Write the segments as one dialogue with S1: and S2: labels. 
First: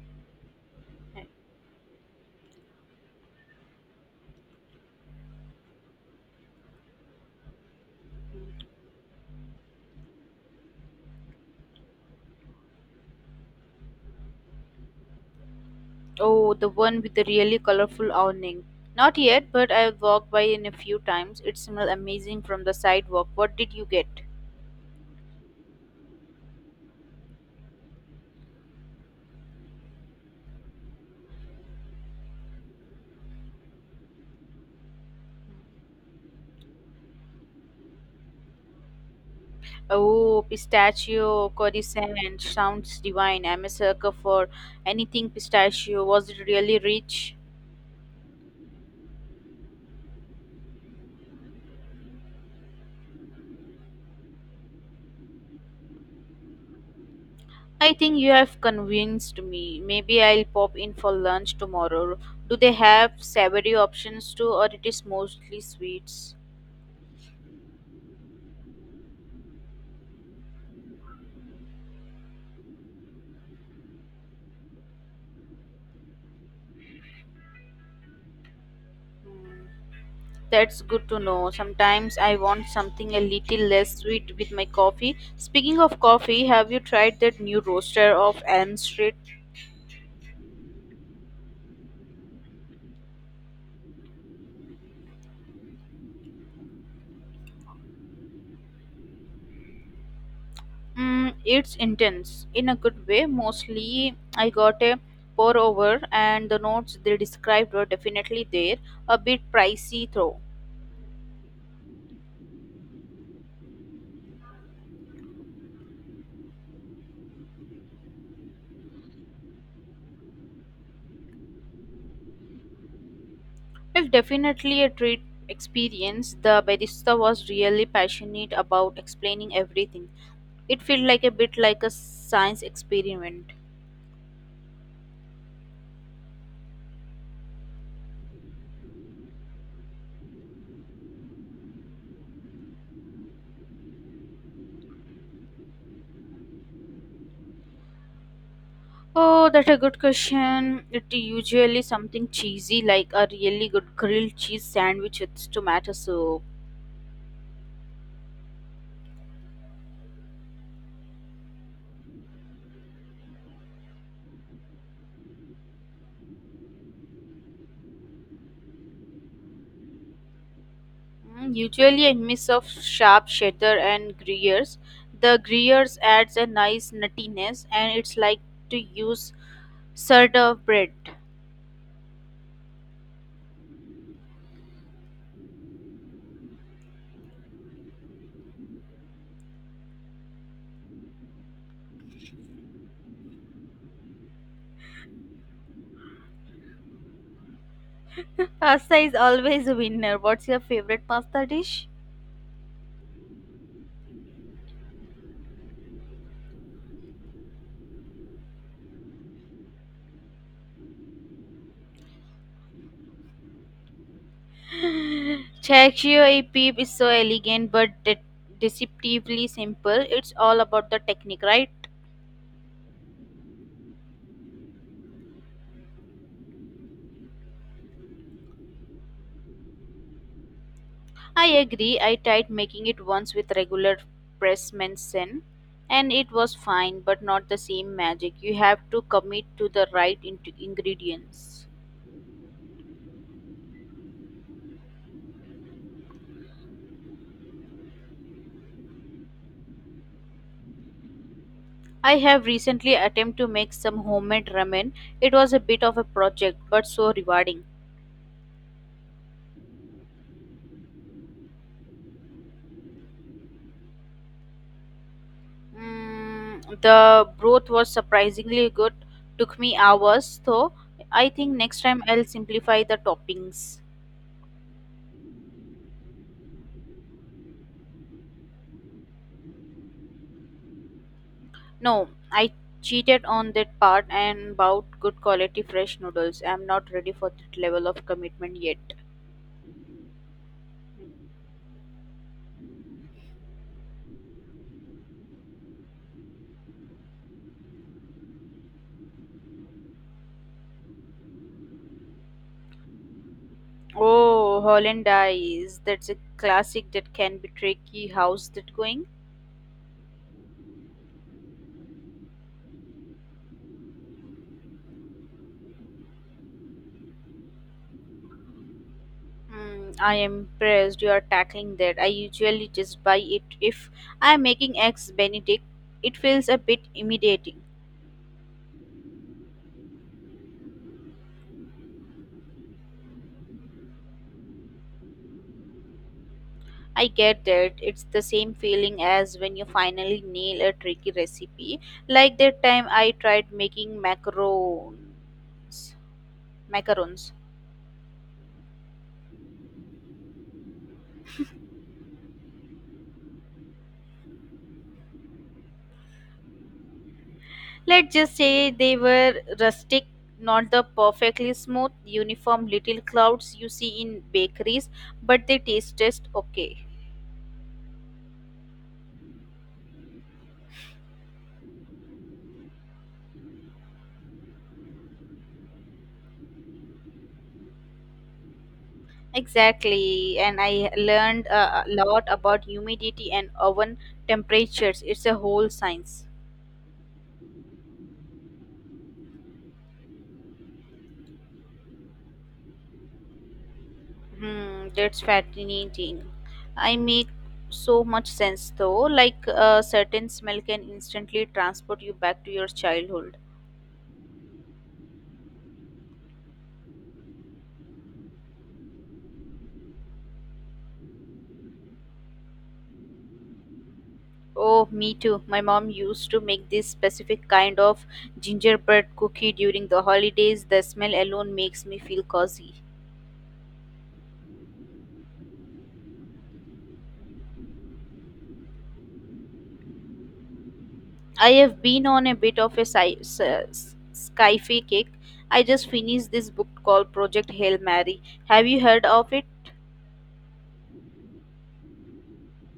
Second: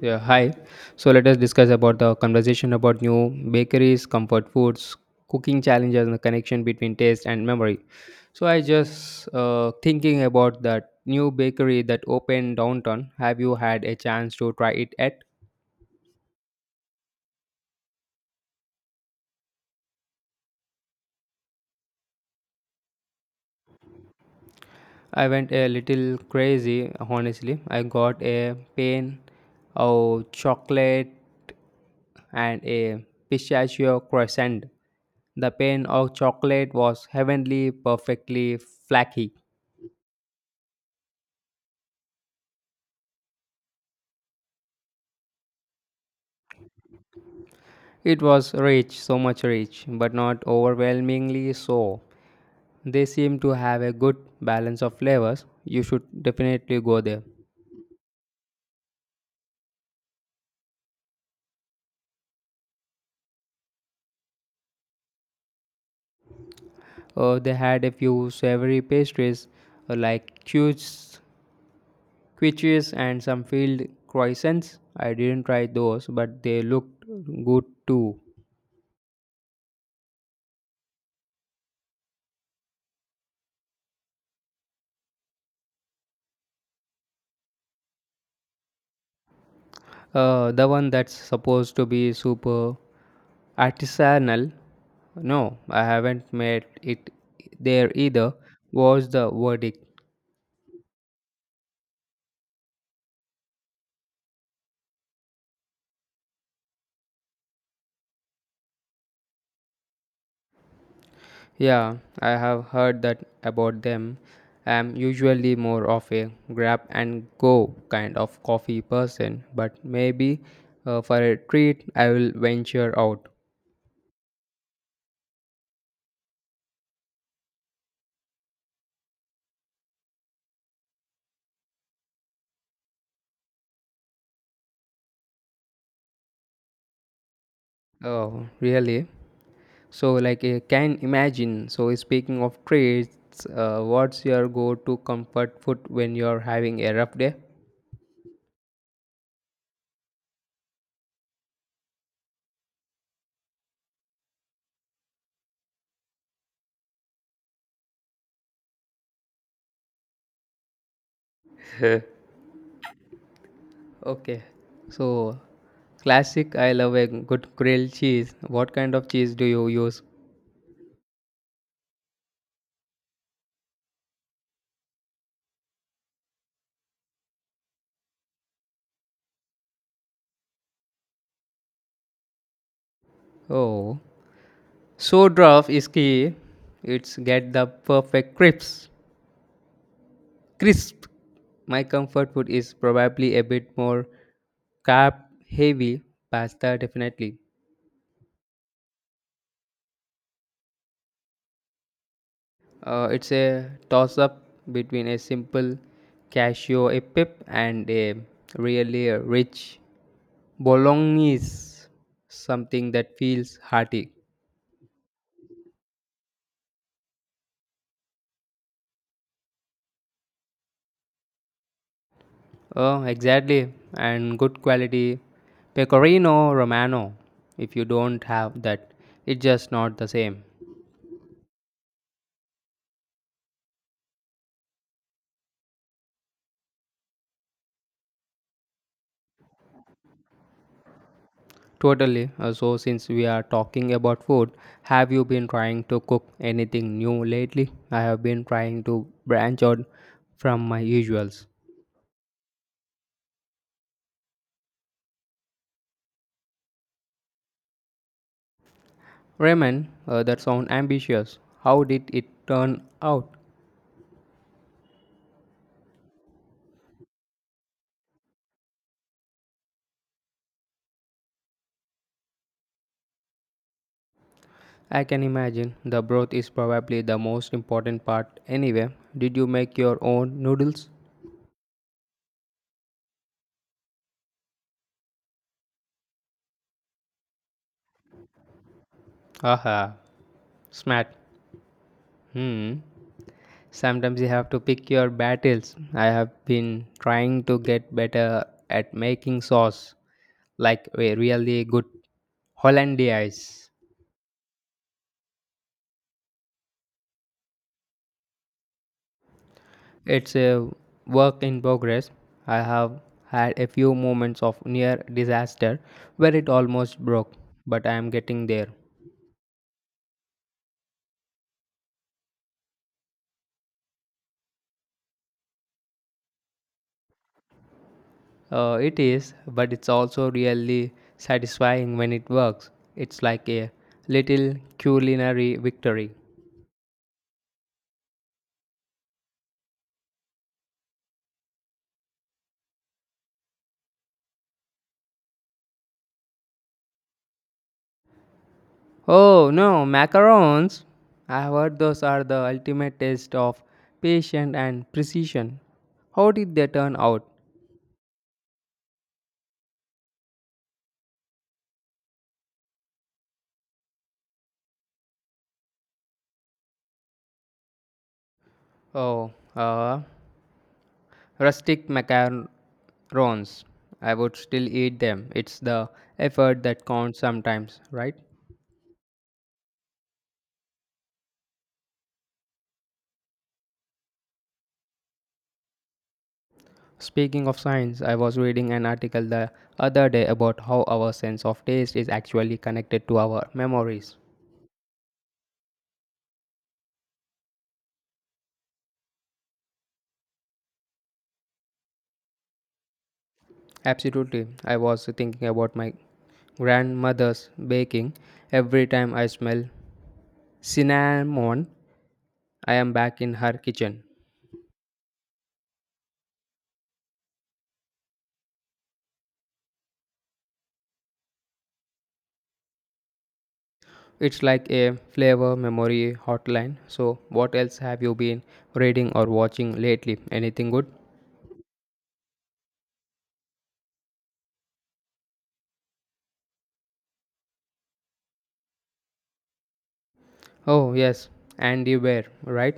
S1: Yeah, hi. So let us discuss about the conversation about new bakeries, comfort foods, cooking challenges, and the connection between taste and memory. So I just thinking about that new bakery that opened downtown. Have you had a chance to try it yet?
S2: Oh, the one with the really colorful awning. Not yet, but I've walked by in a few times. It smells amazing from the sidewalk. What did you get?
S1: I went a little crazy, honestly. I got a pain of chocolate and a pistachio croissant. The pain of chocolate was heavenly, perfectly flaky.
S2: Oh, pistachio croissant sounds divine. I'm a sucker for anything pistachio. Was it really rich?
S1: It was rich, so much rich, but not overwhelmingly so. They seem to have a good balance of flavors. You should definitely go there.
S2: I think you have convinced me. Maybe I'll pop in for lunch tomorrow. Do they have savory options too, or it is mostly sweets?
S1: They had a few savory pastries, like quiches and some field croissants. I didn't try those, but they looked good too.
S2: Hmm. That's good to know. Sometimes I want something a little less sweet with my coffee. Speaking of coffee, have you tried that new roaster of Elm Street?
S1: The one that's supposed to be super artisanal. No, I haven't made it there either. Was the verdict?
S2: Mm, it's intense in a good way. Mostly, I got a pour over, and the notes they described were definitely there. A bit pricey though.
S1: Yeah, I have heard that about them. I'm usually more of a grab and go kind of coffee person, but maybe for a treat I will venture out.
S2: It's definitely a treat experience. The barista was really passionate about explaining everything. It felt like a bit like a science experiment.
S1: Oh, really? So, like, I can imagine. So, speaking of treats, what's your go to comfort food when you're having a rough day?
S2: Oh, that's a good question. It usually something cheesy like a really good grilled cheese sandwich with tomato soup.
S1: Okay, so classic, I love a good grilled cheese. What kind of cheese do you use?
S2: Mm, usually a mix of sharp cheddar and gruyers. The gruyers adds a nice nuttiness and it's like to use sort of bread.
S1: Oh, so draft is key. It's get the perfect crisp. Crisp. My comfort food is probably a bit more carb heavy, pasta definitely.
S2: Pasta is always a winner. What's your favorite pasta dish?
S1: It's a toss up between a simple cashew a pip and a really rich bolognese, something that feels hearty.
S2: Cacio e pepe is so elegant but deceptively simple. It's all about the technique, right?
S1: Oh, exactly. And good quality pecorino romano. If you don't have that, it's just not the same.
S2: I agree. I tried making it once with regular press medicine and it was fine, but not the same magic. You have to commit to the right ingredients.
S1: Totally. So, since we are talking about food, have you been trying to cook anything new lately? I have been trying to branch out from my usuals.
S2: I have recently attempted to make some homemade ramen. It was a bit of a project, but so rewarding.
S1: Ramen, that sounds ambitious. How did it turn out?
S2: Mm, the broth was surprisingly good. Took me hours, though. I think next time I'll simplify the toppings.
S1: I can imagine the broth is probably the most important part anyway. Did you make your own noodles?
S2: No, I cheated on that part and bought good quality fresh noodles. I'm not ready for that level of commitment yet.
S1: Haha. Smart. Hmm. Sometimes you have to pick your battles. I have been trying to get better at making sauce, like a really good hollandaise.
S2: Oh, Hollandaise. That's a classic that can be tricky. How's that going?
S1: It's a work in progress. I have had a few moments of near disaster where it almost broke, but I am getting there.
S2: Mm, I am impressed you are tackling that. I usually just buy it if I am making eggs Benedict. It feels a bit intimidating.
S1: It is, but it's also really satisfying when it works. It's like a little culinary victory.
S2: I get that. It's the same feeling as when you finally nail a tricky recipe. Like that time I tried making macarons. Macarons.
S1: Oh no, macarons! I have heard those are the ultimate test of patience and precision. How did they turn out?
S2: Let's just say they were rustic, not the perfectly smooth, uniform little clouds you see in bakeries, but they tasted okay.
S1: Oh, rustic macarons. I would still eat them. It's the effort that counts sometimes, right?
S2: Exactly, and I learned a lot about humidity and oven temperatures. It's a whole science.
S1: Speaking of science, I was reading an article the other day about how our sense of taste is actually connected to our memories.
S2: Hmm, that's fascinating. I make so much sense though. Like a certain smell can instantly transport you back to your childhood.
S1: Absolutely. I was thinking about my grandmother's baking. Every time I smell cinnamon, I am back in her kitchen.
S2: Oh, me too. My mom used to make this specific kind of gingerbread cookie during the holidays. The smell alone makes me feel cozy.
S1: It's like a flavor memory hotline. So, what else have you been reading or watching lately? Anything good?
S2: I have been on a bit of a sci-fi kick. I just finished this book called Project Hail Mary. Have you heard of it?
S1: Oh, yes, Andy Weir, right?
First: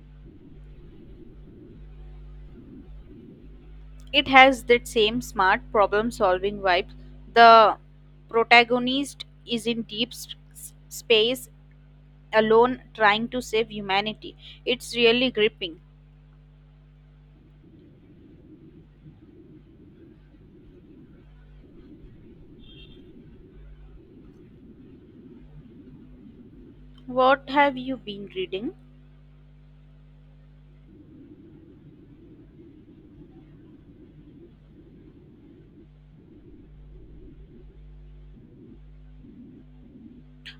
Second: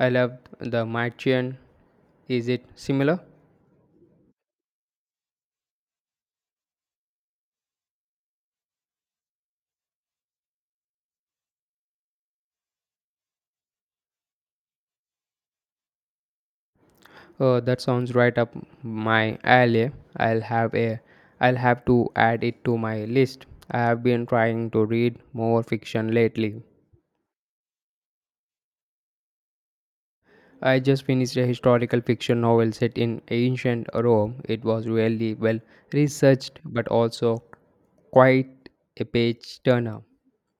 S1: I loved The Martian. Is it similar?
S2: It has that same smart problem solving vibe. The protagonist is in deep space alone trying to save humanity. It's really gripping.
S1: That sounds right up my alley. I'll have a I'll have to add it to my list. I have been trying to read more fiction lately.
S2: What have you been reading?
S1: I just finished a historical fiction novel set in ancient Rome. It was really well researched but also quite a page turner.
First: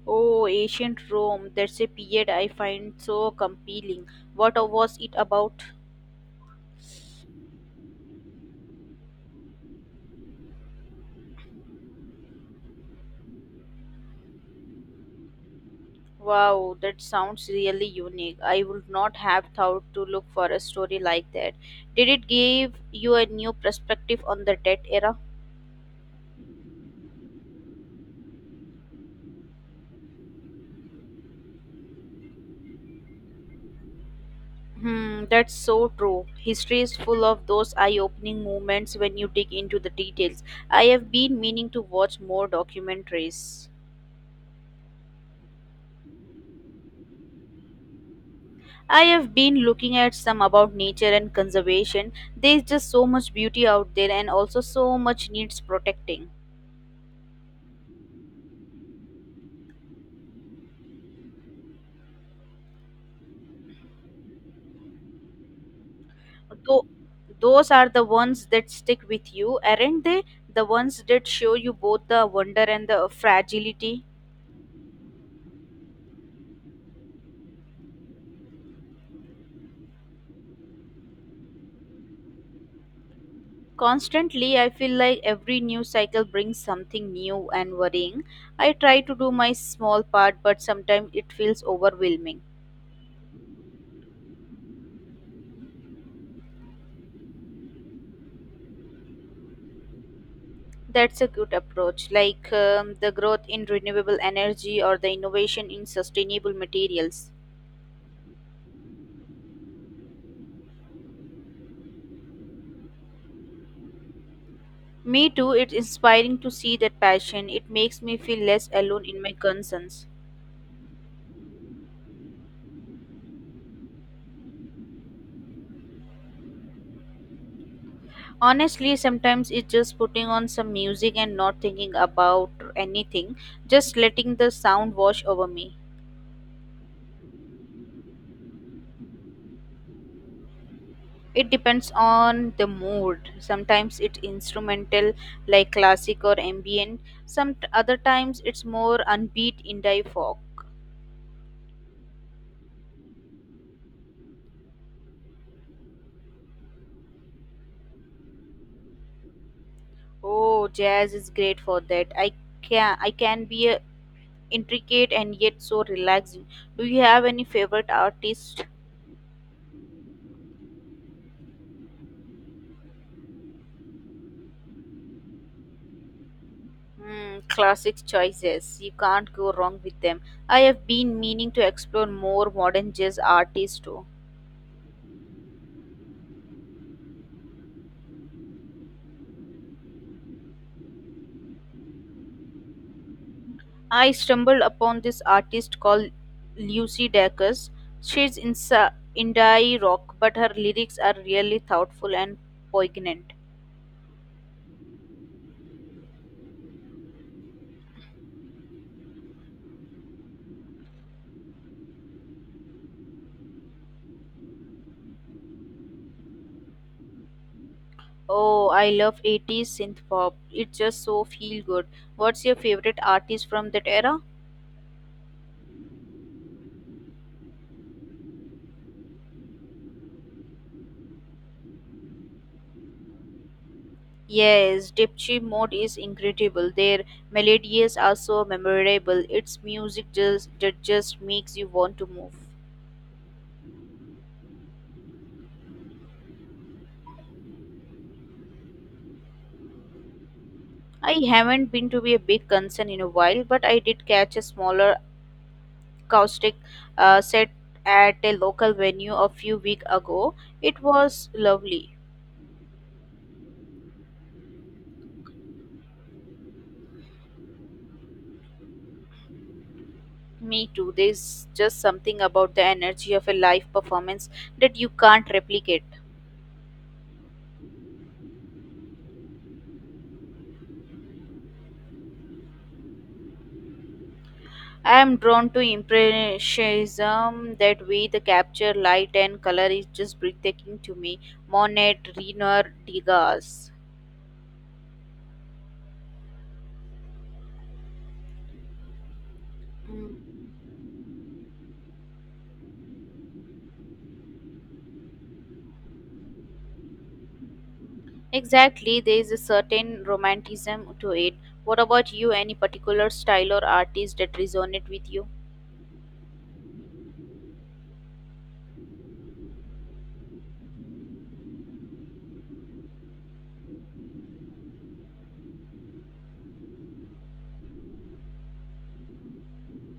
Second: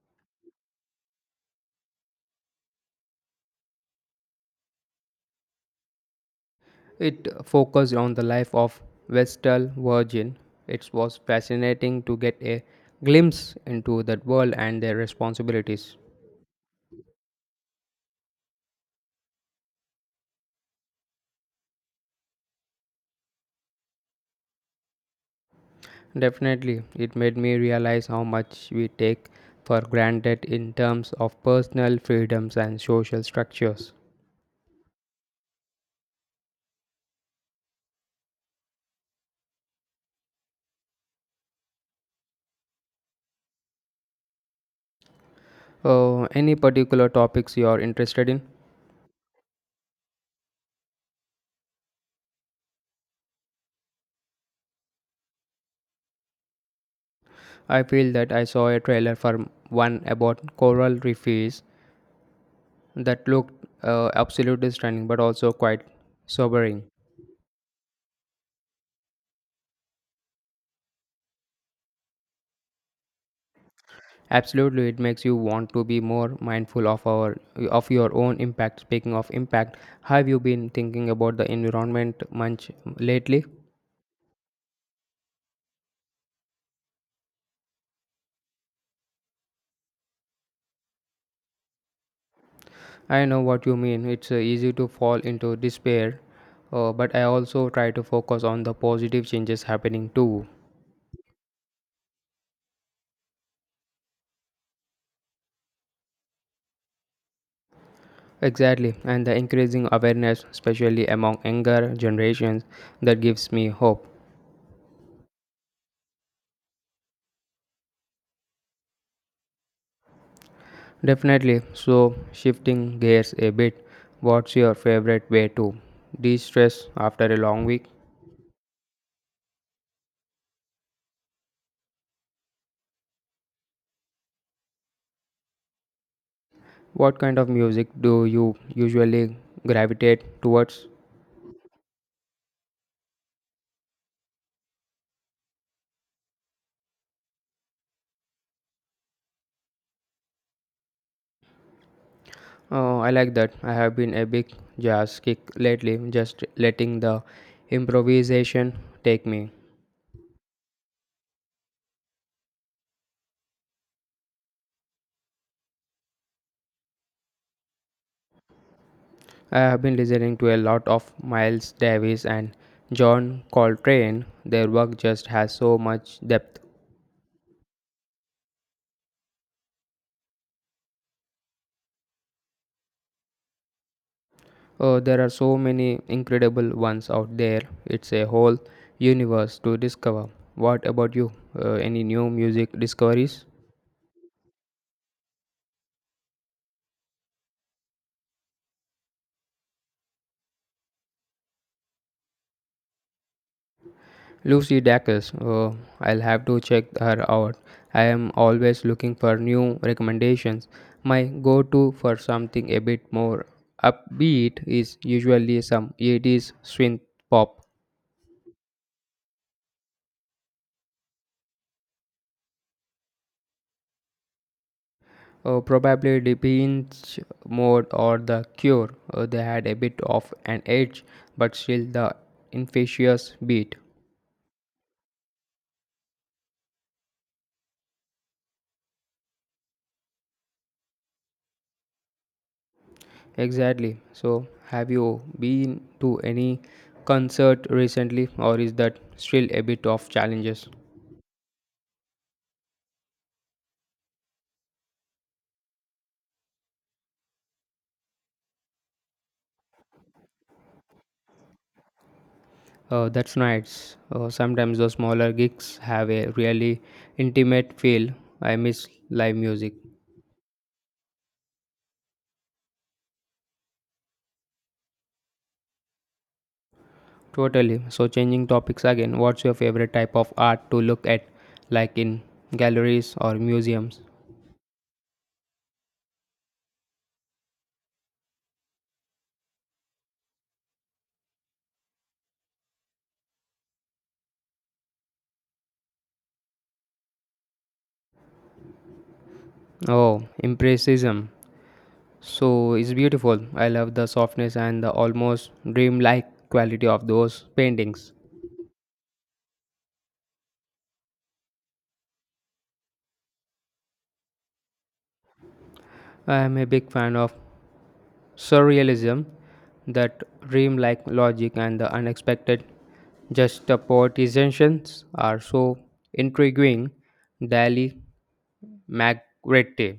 S2: Oh, ancient Rome. That's a period I find so compelling. What was it about?
S1: It focused on the life of Vestal Virgin. It was fascinating to get a glimpse into that world and their responsibilities.
S2: Wow, that sounds really unique. I would not have thought to look for a story like that. Did it give you a new perspective on the debt era?
S1: Definitely, it made me realize how much we take for granted in terms of personal freedoms and social structures.
S2: Hmm, that's so true. History is full of those eye-opening moments when you dig into the details. I have been meaning to watch more documentaries.
S1: Any particular topics you are interested in?
S2: I have been looking at some about nature and conservation. There's just so much beauty out there and also so much needs protecting.
S1: I feel that I saw a trailer for one about coral reefs that looked absolutely stunning but also quite sobering.
S2: Though those are the ones that stick with you, aren't they? The ones that show you both the wonder and the fragility.
S1: Absolutely, it makes you want to be more mindful of our of your own impact. Speaking of impact, have you been thinking about the environment much lately?
S2: Constantly, I feel like every news cycle brings something new and worrying. I try to do my small part, but sometimes it feels overwhelming.
S1: I know what you mean. It's easy to fall into despair, but I also try to focus on the positive changes happening too.
S2: That's a good approach, like the growth in renewable energy or the innovation in sustainable materials.
S1: Exactly, and the increasing awareness, especially among younger generations, that gives me hope.
S2: Me too, it's inspiring to see that passion. It makes me feel less alone in my concerns.
S1: Definitely. So, shifting gears a bit, what's your favorite way to de stress after a long week?
S2: Honestly, sometimes it's just putting on some music and not thinking about anything, just letting the sound wash over me.
S1: What kind of music do you usually gravitate towards?
S2: It depends on the mood. Sometimes it's instrumental, like classic or ambient. Some other times it's more unbeat indie folk.
S1: Oh, I like that. I have been a big jazz kick lately, just letting the improvisation take me.
S2: Oh, jazz is great for that. I can be intricate and yet so relaxing. Do you have any favorite artist?
S1: I have been listening to a lot of Miles Davis and John Coltrane. Their work just has so much depth.
S2: Hmm, classic choices. You can't go wrong with them. I have been meaning to explore more modern jazz artists too.
S1: There are so many incredible ones out there. It's a whole universe to discover. What about you? Any new music discoveries?
S2: I stumbled upon this artist called Lucy Dacus. She's in indie rock, but her lyrics are really thoughtful and poignant.
S1: Lucy Dacus. I'll have to check her out. I am always looking for new recommendations. My go to for something a bit more upbeat is usually some 80s synth pop.
S2: Oh, I love 80s synth pop. It's just so feel good. What's your favorite artist from that era?
S1: Probably the pinch mode or the cure. They had a bit of an edge, but still the infectious beat.
S2: Yes, Dipchi Mode is incredible. Their melodies are so memorable. Its music just that just makes you want to move.
S1: Exactly. So, have you been to any concert recently, or is that still a bit of challenges?
S2: I haven't been to be a big concern in a while, but I did catch a smaller acoustic set at a local venue a few weeks ago. It was lovely.
S1: That's nice. Sometimes the smaller gigs have a really intimate feel. I miss live music.
S2: Me too. There's just something about the energy of a live performance that you can't replicate.
S1: Totally. So, changing topics again, what's your favorite type of art to look at, like in galleries or museums?
S2: I am drawn to impressionism. That way, the capture, light, and color is just breathtaking to me. Monet, Renoir, Degas.
S1: Oh,
S2: Mm,
S1: Impressionism. So, it's beautiful. I love the softness and the almost dreamlike quality of those paintings.
S2: exactly, there is a certain romanticism to it. What about you? Any particular style or artist that resonate with you?
S1: I am a big fan of surrealism, that dreamlike logic and the unexpected juxtapositions are so intriguing. Dali Magritte.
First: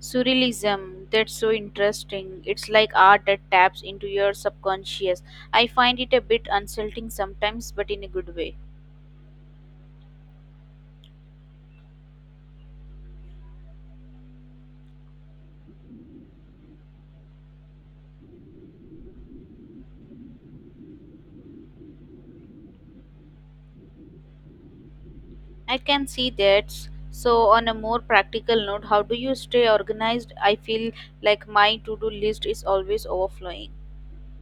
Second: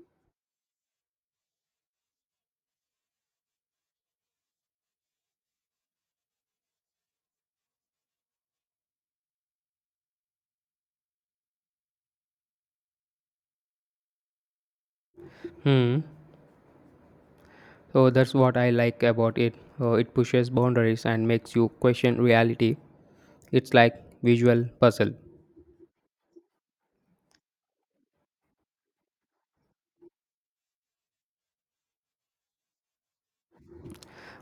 S2: Surrealism, that's so interesting. It's like art that taps into your subconscious. I find it a bit unsettling sometimes, but in a good way.
S1: Hmm. So that's what I like about it. It pushes boundaries and makes you question reality. It's like visual puzzle.
S2: I can see that. So, on a more practical note, how do you stay organized? I feel like my to do list is always overflowing.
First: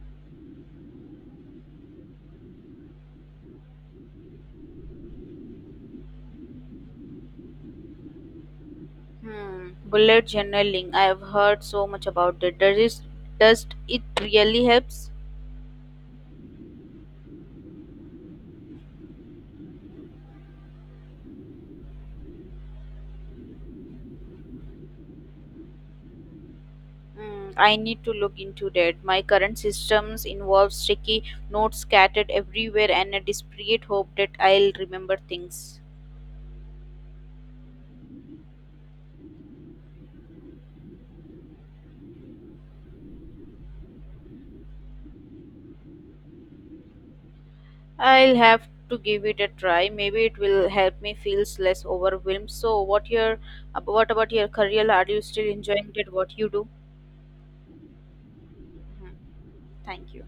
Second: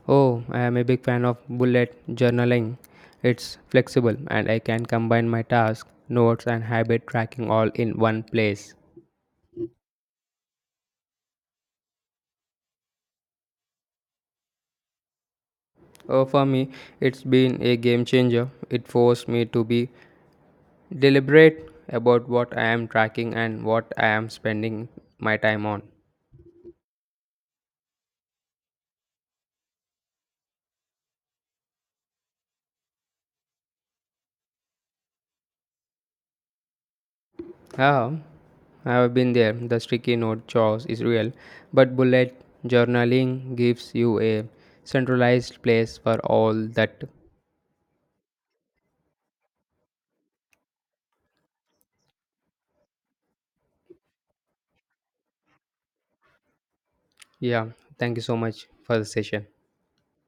S1: Oh, I am a big fan of bullet journaling. It's flexible and I can combine my tasks, notes and habit tracking all in one place.
S2: Hmm. Bullet journaling. I have heard so much about that. Does it really helps?
S1: Oh, for me, it's been a game changer. It forced me to be deliberate about what I am tracking and what I am spending my time on.
S2: Mm, I need to look into that. My current systems involve sticky notes scattered everywhere and a desperate hope that I'll remember things.
S1: Yeah, I've been there. The sticky note chores is real, but bullet journaling gives you a centralized place for all that.
S2: I'll have to give it a try. Maybe it will help me feel less overwhelmed. So, what about your career? Are you still enjoying that? What you do?
S1: Yeah, thank you so much for the
S2: Mhm.
S1: session.
S2: Thank you.